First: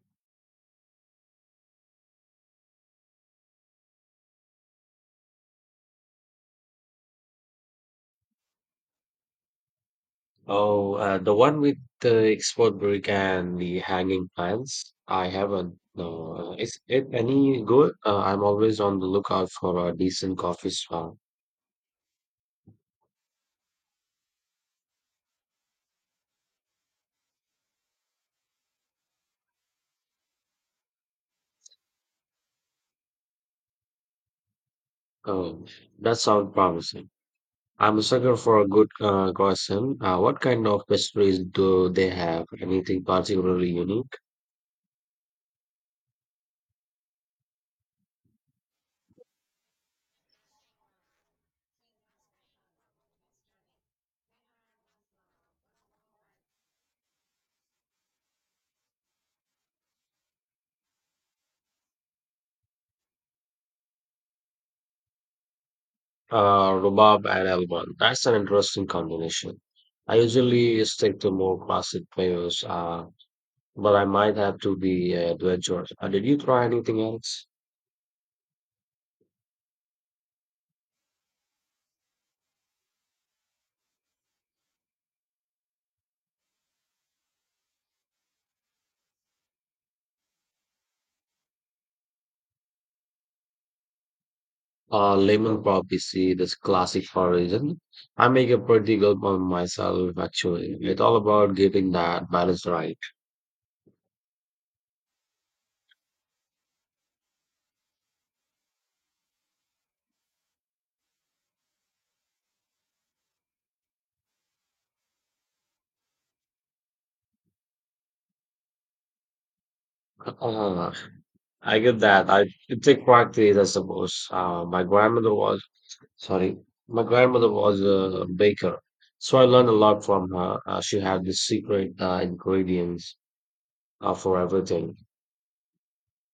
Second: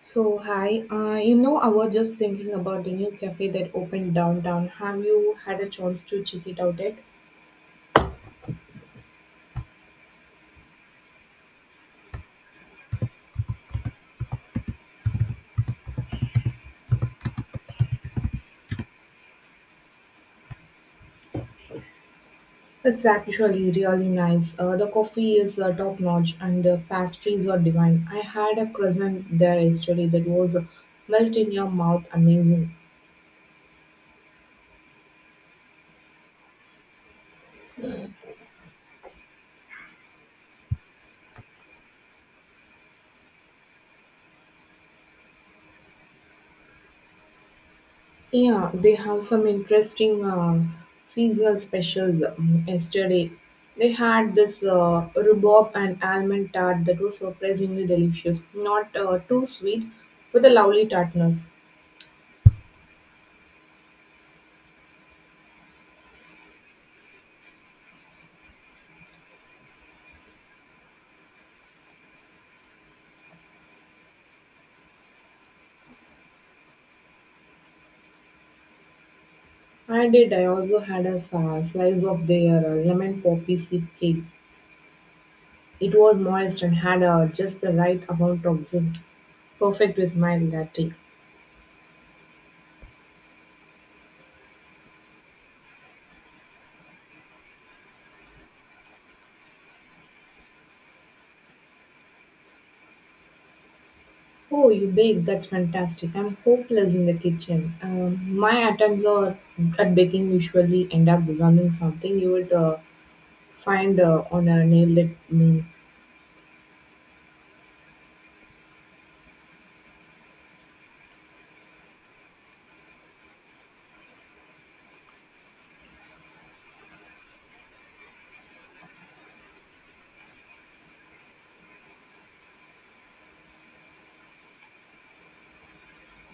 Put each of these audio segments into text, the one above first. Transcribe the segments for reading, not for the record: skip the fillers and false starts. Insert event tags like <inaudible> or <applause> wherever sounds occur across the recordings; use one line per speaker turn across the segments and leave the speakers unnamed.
So, hi. I was just thinking about the new cafe that opened downtown. Have you had a chance to check it out yet?
Oh, the one with the export brick and the hanging plants. I haven't. No, is it any good? I'm always on the lookout for a decent coffee spot.
It's actually really nice. The coffee is top notch and the pastries are divine. I had a croissant there yesterday that was melt in your mouth amazing.
Oh, that sounds promising. I'm a sucker for a good croissant. What kind of pastries do they have? Anything particularly unique?
Yeah, they have some interesting seasonal specials. Yesterday, they had this rhubarb and almond tart that was surprisingly delicious. Not too sweet, with a lovely tartness.
Rhubarb and almond. That's an interesting combination. I usually stick to more classic flavors. But I might have to be adventurous. Did you try anything else?
I did. I also had a slice of their lemon poppy seed cake. It was moist and had just the right amount of zinc, perfect with my latte.
Lemon poppy seed this classic origin. I make a pretty good one myself, actually. It's all about getting that balance right.
Oh, you bake? That's fantastic. I'm hopeless in the kitchen. My attempts are at baking usually end up resembling something you would find on a nailed it menu.
Uh, I get that. I it take practice, I suppose. My grandmother was, sorry, my grandmother was a baker, so I learned a lot from her. She had the secret ingredients for everything.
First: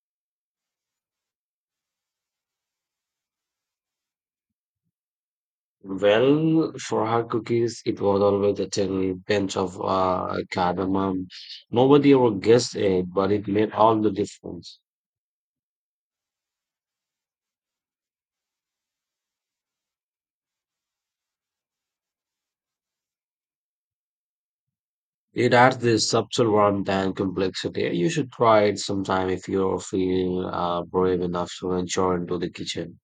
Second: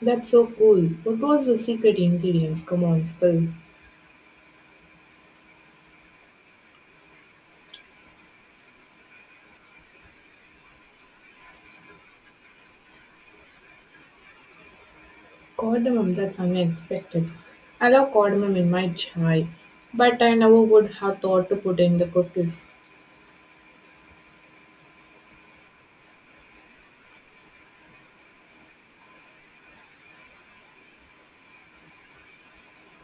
That's so cool. What was the secret ingredients? Come on, spill.
Well, for her cookies, it was always a tiny pinch of cardamom. Nobody ever guessed it, but it made all the difference.
Cardamom, that's unexpected. I love cardamom in my chai, but I never would have thought to put in the cookies.
It adds this subtle warmth and complexity. You should try it sometime if you're feeling brave enough to venture into the kitchen.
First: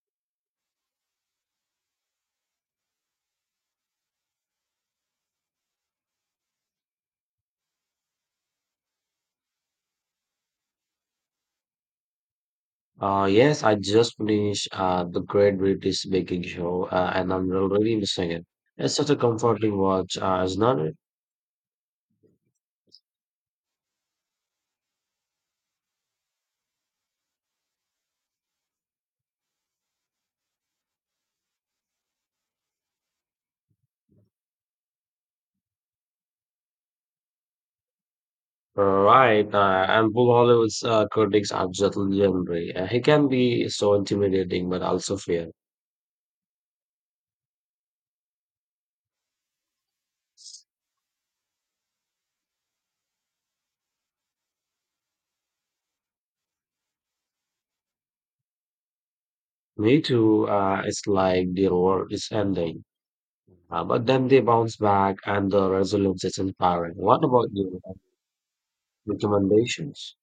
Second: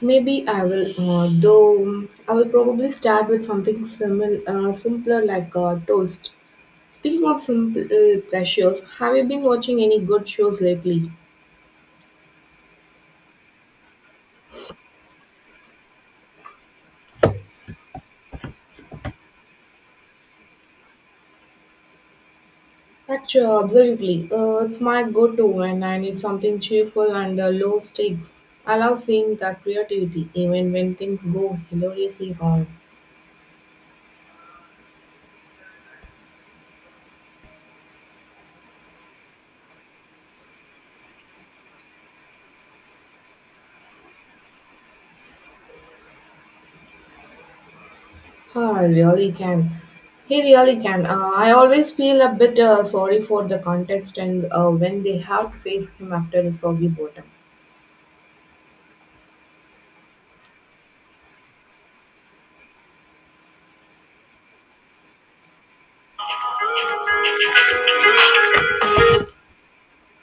Maybe I will, though I will probably start with something simpler like toast. Speaking of simple pleasures, have you been watching any good shows lately?
Yes, I just finished the Great British Baking Show, and I'm already missing it. It's such a comforting watch, isn't it?
Actually, absolutely. It's my go-to when I need something cheerful and low stakes. I love seeing that creativity, even when things go hilariously wrong.
Right, and Paul Hollywood's critics are just legendary. He can be so intimidating, but also fair.
Ah, really can. He really can. I always feel a bit sorry for the context and when they have to face him after a soggy bottom.
Me too. It's like the world is ending, but then they bounce back, and the resilience is inspiring. What about you? Recommendations?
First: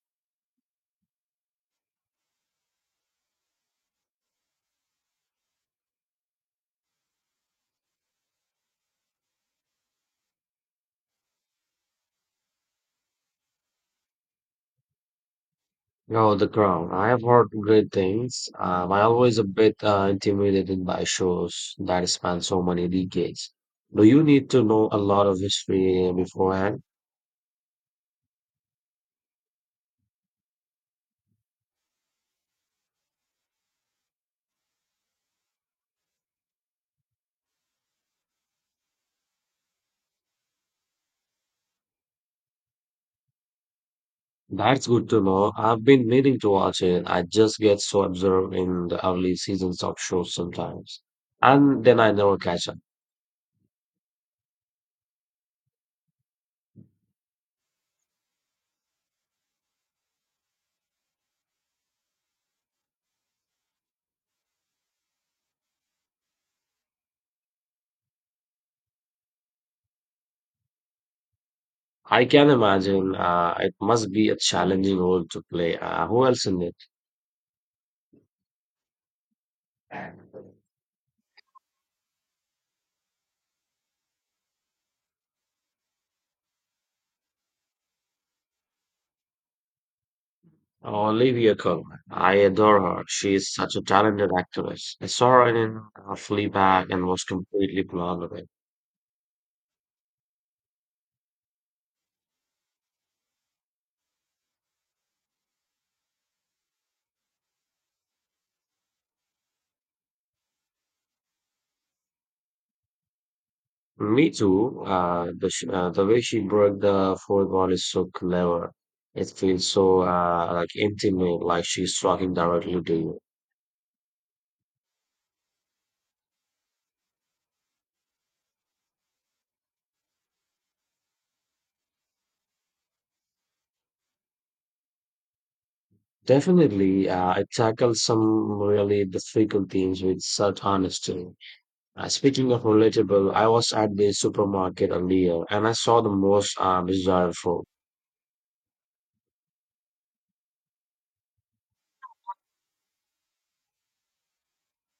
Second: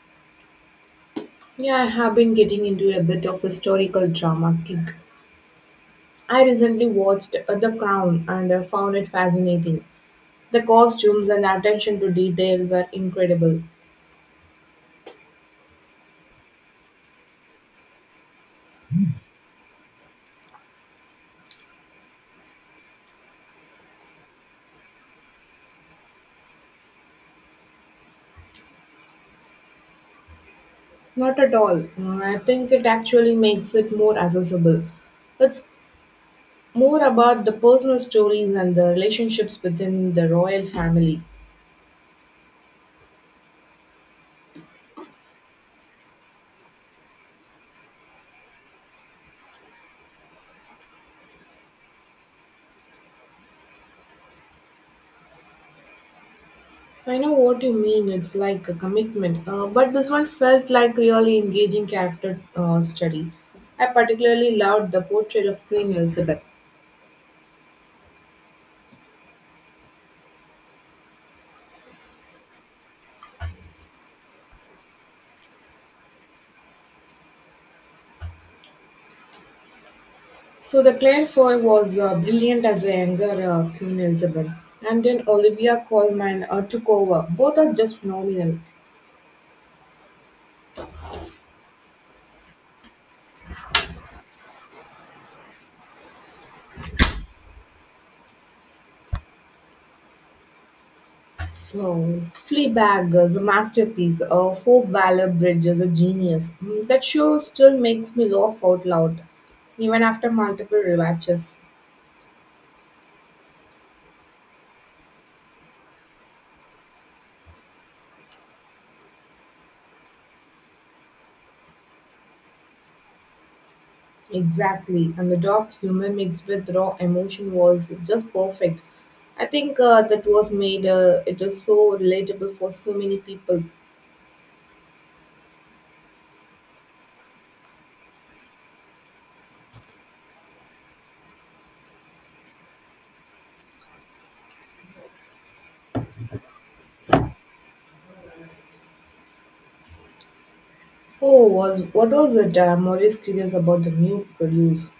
Yeah, I have been getting into a bit of historical drama kick. I recently watched The Crown and found it fascinating. The costumes and attention to detail were incredible.
Oh, The Crown. I have heard great things. I always a bit intimidated by shows that span so many decades. Do you need to know a lot of history beforehand?
Not at all. Mm, I think it actually makes it more accessible. It's more about the personal stories and the relationships within the royal family.
That's good to know. I've been meaning to watch it. I just get so absorbed in the early seasons of shows sometimes. And then I never catch up.
I know what you mean, it's like a commitment, but this one felt like really engaging character study. I particularly loved the portrait of Queen Elizabeth.
I can imagine it must be a challenging role to play. Who else in it?
So the Claire Foy was brilliant as a younger Queen Elizabeth, and then Olivia Colman took over. Both are just phenomenal.
Olivia Colman. I adore her. She is such a talented actress. I saw her in Fleabag and was completely blown away.
So, Fleabag is a masterpiece. Hope Valor Bridge is a genius. Mm, that show still makes me laugh out loud, even after multiple rewatches.
Me too. The way she broke the fourth wall is so clever. It feels so like intimate, like she's talking directly to you.
Exactly, and the dark humor mixed with raw emotion was just perfect. I think that was made. It was so relatable for so many people.
Definitely, it tackles some really difficult themes with such honesty. Speaking of relatable, I was at the supermarket earlier and I saw the most bizarre food.
Oh, was what was it? I'm always curious about the new produce.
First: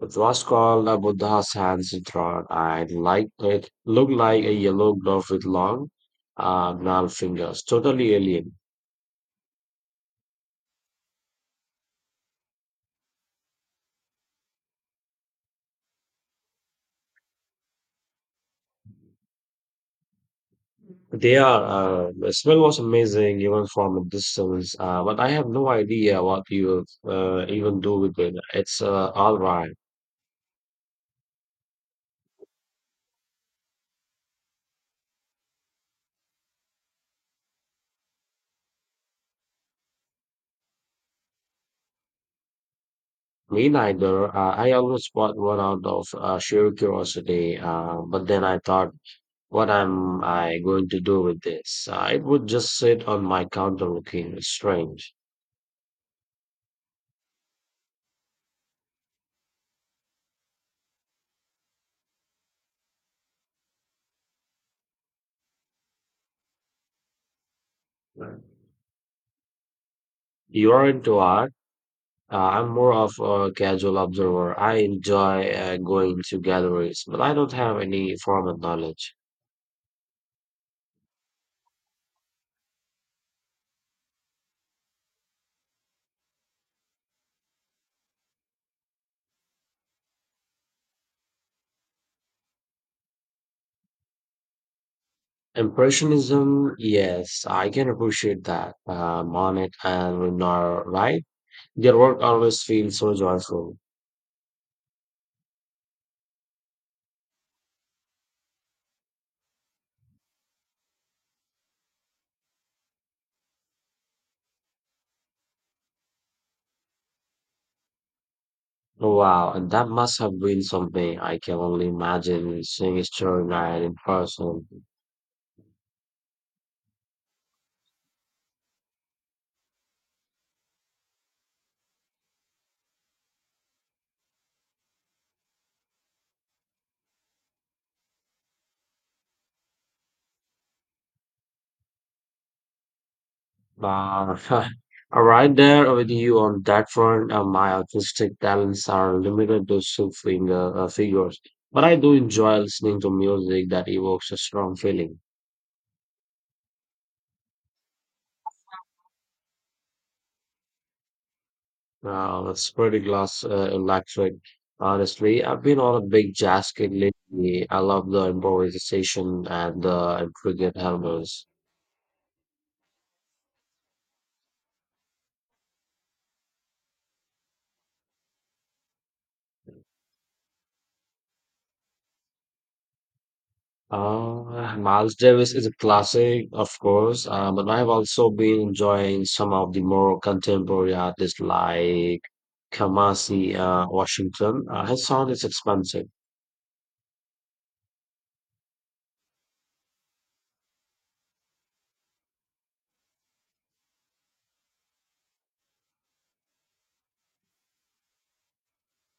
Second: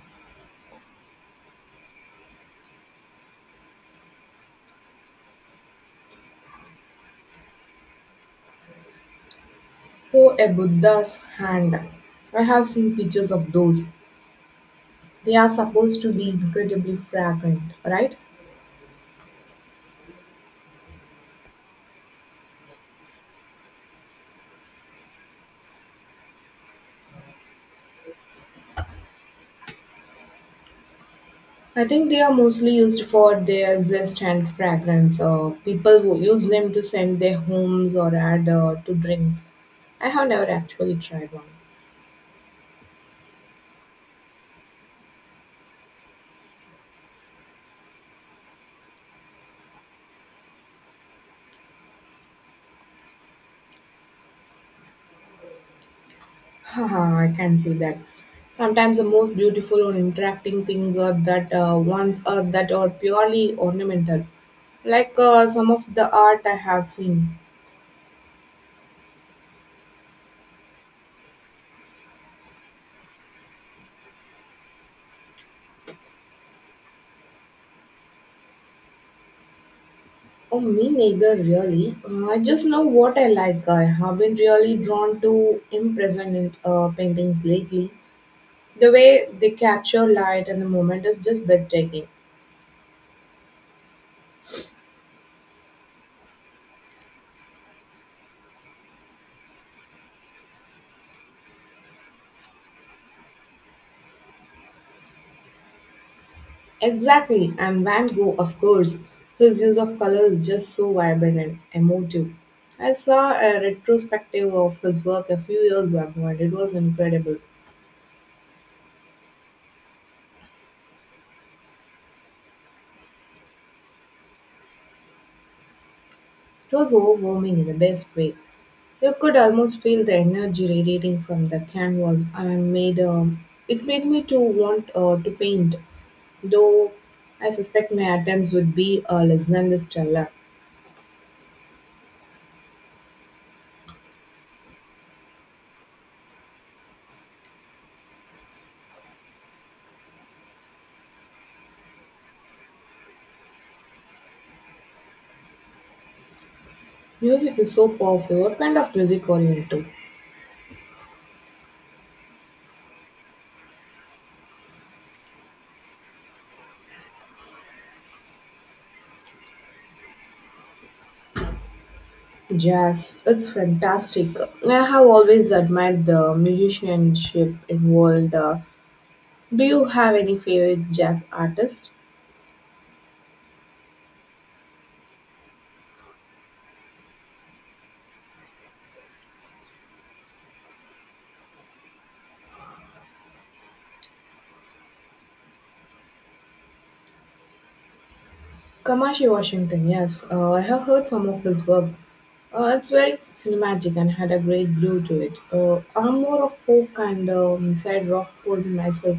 It was called the Buddha's hands rod. I liked it. Looked like a yellow glove with long, gnarled fingers. Totally alien.
Oh, a Buddha's hand. I have seen pictures of those. They are supposed to be incredibly fragrant, right?
They are, the smell was amazing even from a distance, but I have no idea what you even do with it. It's all right.
I think they are mostly used for their zest and fragrance. People who use them to scent their homes or add to drinks. I have never actually tried one.
Me neither. I almost bought one out of sheer curiosity, but then I thought, what am I going to do with this? It would just sit on my counter looking strange.
<laughs> Haha, I can see that. Sometimes the most beautiful or interacting things are that ones are that are purely ornamental, like some of the art I have seen.
Right. You are into art. I'm more of a casual observer. I enjoy going to galleries, but I don't have any formal knowledge.
Oh, me neither, really. I just know what I like. I have been really drawn to impressionist paintings lately. The way they capture light and the moment is just breathtaking.
Impressionism, yes, I can appreciate that. Monet and Renoir, right? Their work always feels so joyful.
Exactly, and Van Gogh, of course, his use of color is just so vibrant and emotive. I saw a retrospective of his work a few years ago and it was incredible.
Wow, and that must have been something. I can only imagine seeing a story night in person.
It was overwhelming in the best way. You could almost feel the energy radiating from the canvas and made it made me to want to paint, though I suspect my attempts would be less than the stellar.
But I <laughs> right there with you on that front. My artistic talents are limited to stick finger figures, but I do enjoy listening to music that evokes a strong feeling.
Music is so powerful. What kind of music are you into?
That's pretty glass electric. Honestly, I've been on a big jazz kick lately. I love the improvisation and the intricate harmonies.
Jazz, it's fantastic. I have always admired the musicianship involved. Do you have any favorite jazz artist?
Miles Davis is a classic, of course, but I've also been enjoying some of the more contemporary artists like Kamasi Washington. His sound is expansive.
Kamashi Washington, yes. I have heard some of his work. It's very cinematic and had a great glow to it. I'm more of folk and side rock person myself.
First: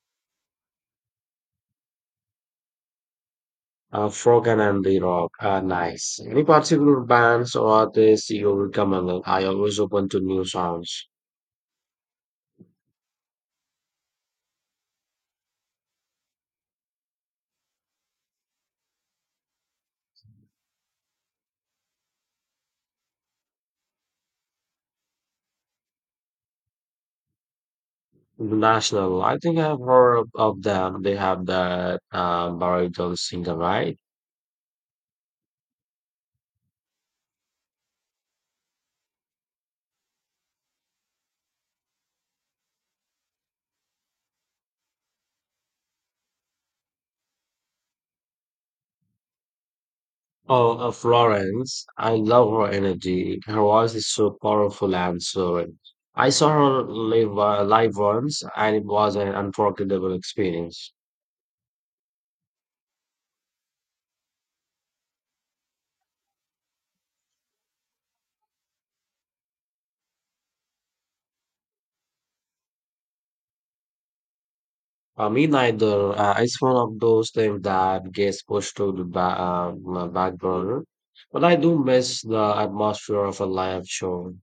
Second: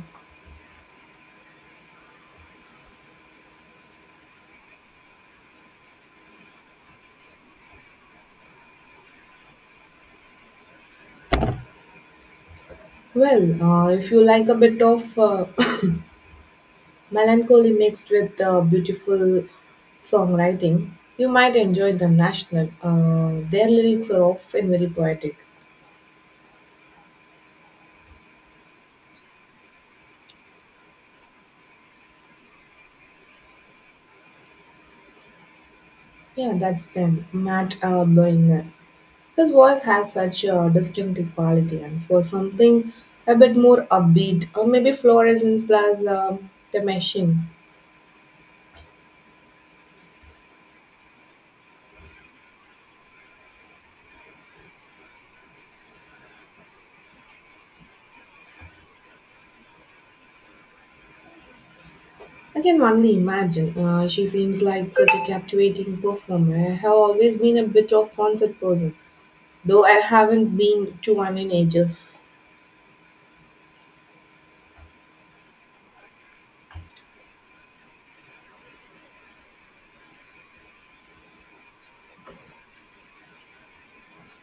Folk and Andy rock. Nice. Any particular bands or artists you recommend? I always open to new sounds.
Well, if you like a bit of melancholy mixed with beautiful songwriting. You might enjoy the national. Their lyrics are often very poetic.
The National, I think I've heard of them. They have that baritone singer, right?
Yeah, that's them. Matt Boehner. His voice has such a distinctive quality, and for something a bit more upbeat, or maybe Florescence plus the machine.
Oh, Florence. I love her energy. Her voice is so powerful and soaring. I saw her live, once, and it was an unforgettable experience.
I can only imagine. She seems like such a captivating performer. I have always been a bit of concert person, though I haven't been to one in ages.
For me, neither. It's one of those things that gets pushed to the my back burner. But I do miss the atmosphere of a live show.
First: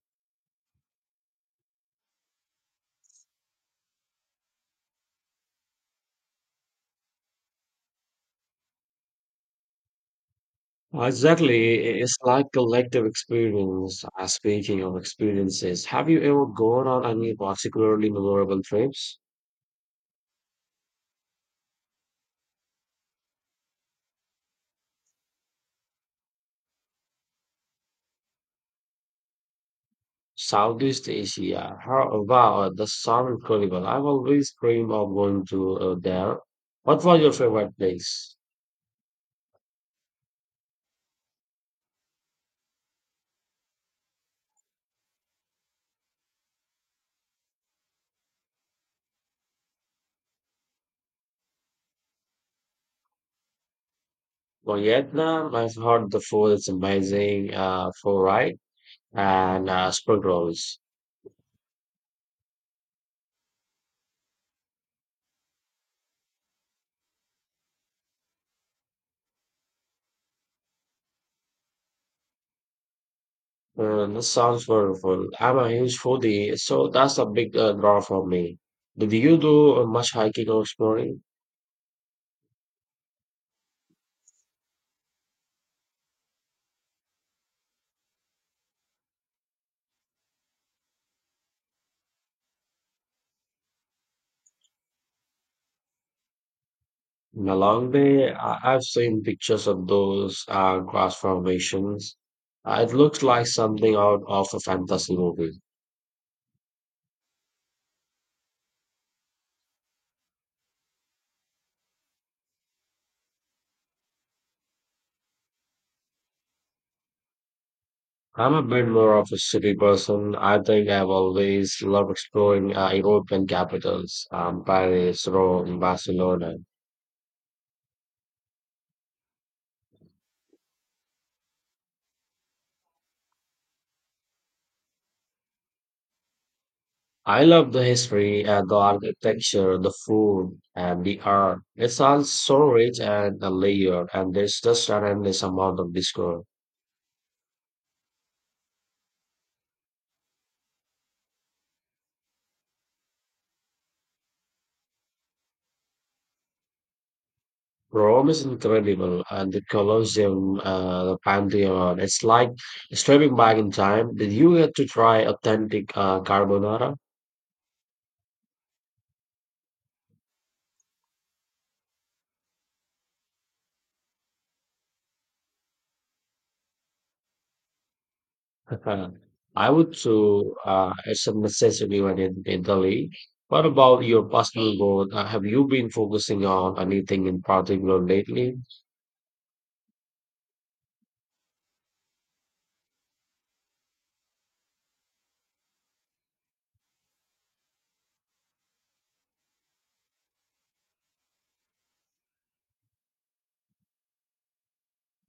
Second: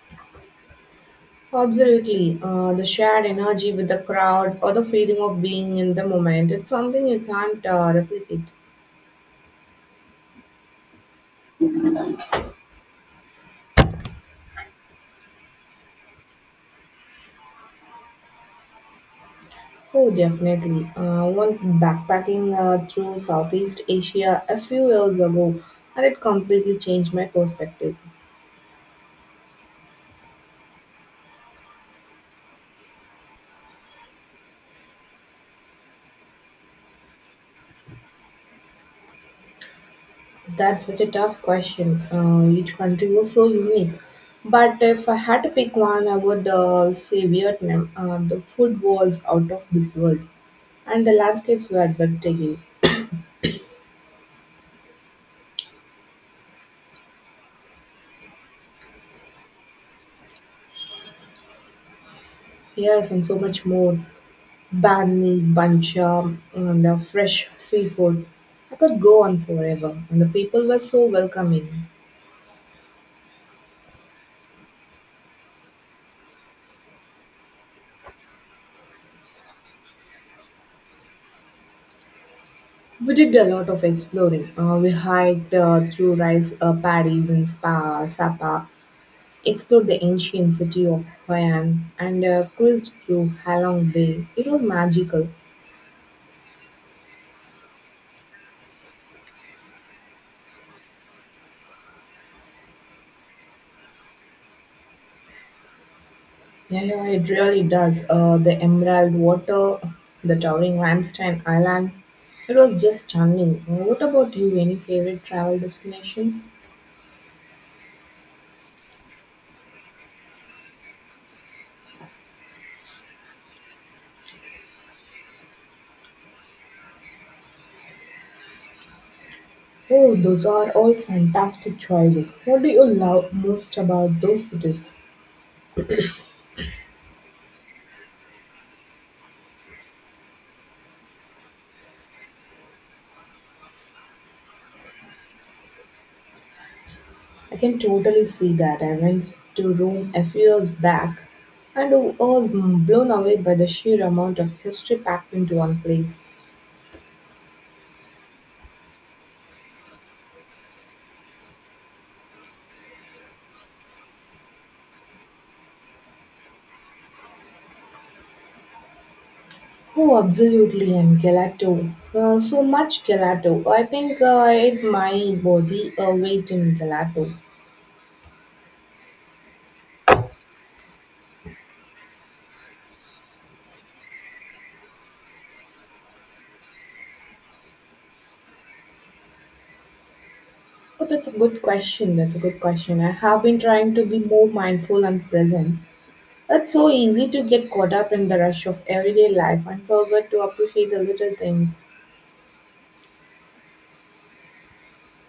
Absolutely. The shared energy with the crowd or the feeling of being in the moment, it's something you can't replicate.
Well, exactly. It's like collective experience. Speaking of experiences, have you ever gone on any particularly memorable trips?
Oh, definitely. I went backpacking through Southeast Asia a few years ago and it completely changed my perspective.
Southeast Asia. Wow, that sounds incredible. I've always dreamed of going to there. What was your favorite place?
That's such a tough question. Each country was so unique. But if I had to pick one, I would say Vietnam. The food was out of this world and the landscapes were breathtaking.
Well, Vietnam. I've heard the food is amazing. For right and spring rolls.
Yes, and so much more. Banh Mi, bancha, and fresh seafood. I could go on forever, and the people were so welcoming.
This sounds wonderful. I'm a huge foodie, so that's a big draw for me. Did you do much hiking or exploring?
We did a lot of exploring. We hiked through rice paddies and Sapa, explored the ancient city of Hoi An, and cruised through Halong Bay. It was magical.
In a long day, I've seen pictures of those grass formations. It looks like something out of a fantasy movie.
Yeah, yeah, it really does. The emerald water, the towering limestone islands. It was just stunning. What about you? Any favorite travel destinations?
I'm a bit more of a city person. I think I've always loved exploring European capitals, Paris, Rome, Barcelona.
Oh, those are all fantastic choices. What do you love most about those cities?
I love the history, and the architecture, the food, and the art. It's all so rich and layered, and there's just an endless amount of discovery.
I can totally see that. I went to Rome a few years back and was blown away by the sheer amount of history packed into one place.
Rome is incredible, and the Colosseum, the Pantheon. It's like stepping back in time. Did you get to try authentic carbonara?
Oh, absolutely, and gelato. So much gelato. I think I ate my body weight in gelato.
<laughs> I would too. It's a necessity when in Italy. What about your personal goal? Have you been focusing on anything in particular lately?
Oh, that's a good question. That's a good question. I have been trying to be more mindful and present. It's so easy to get caught up in the rush of everyday life and forget to appreciate the little things.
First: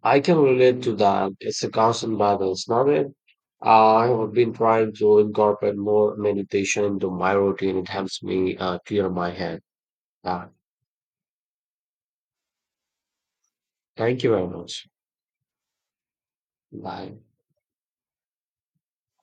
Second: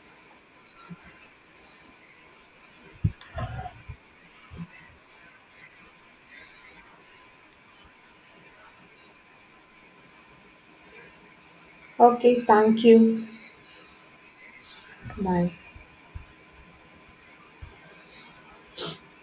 I can relate to that. It's a constant balance, not it? I have been trying to incorporate more meditation into my routine. It helps me clear my head. Uh,
Okay, thank you.
thank you very much.
Bye.
Bye.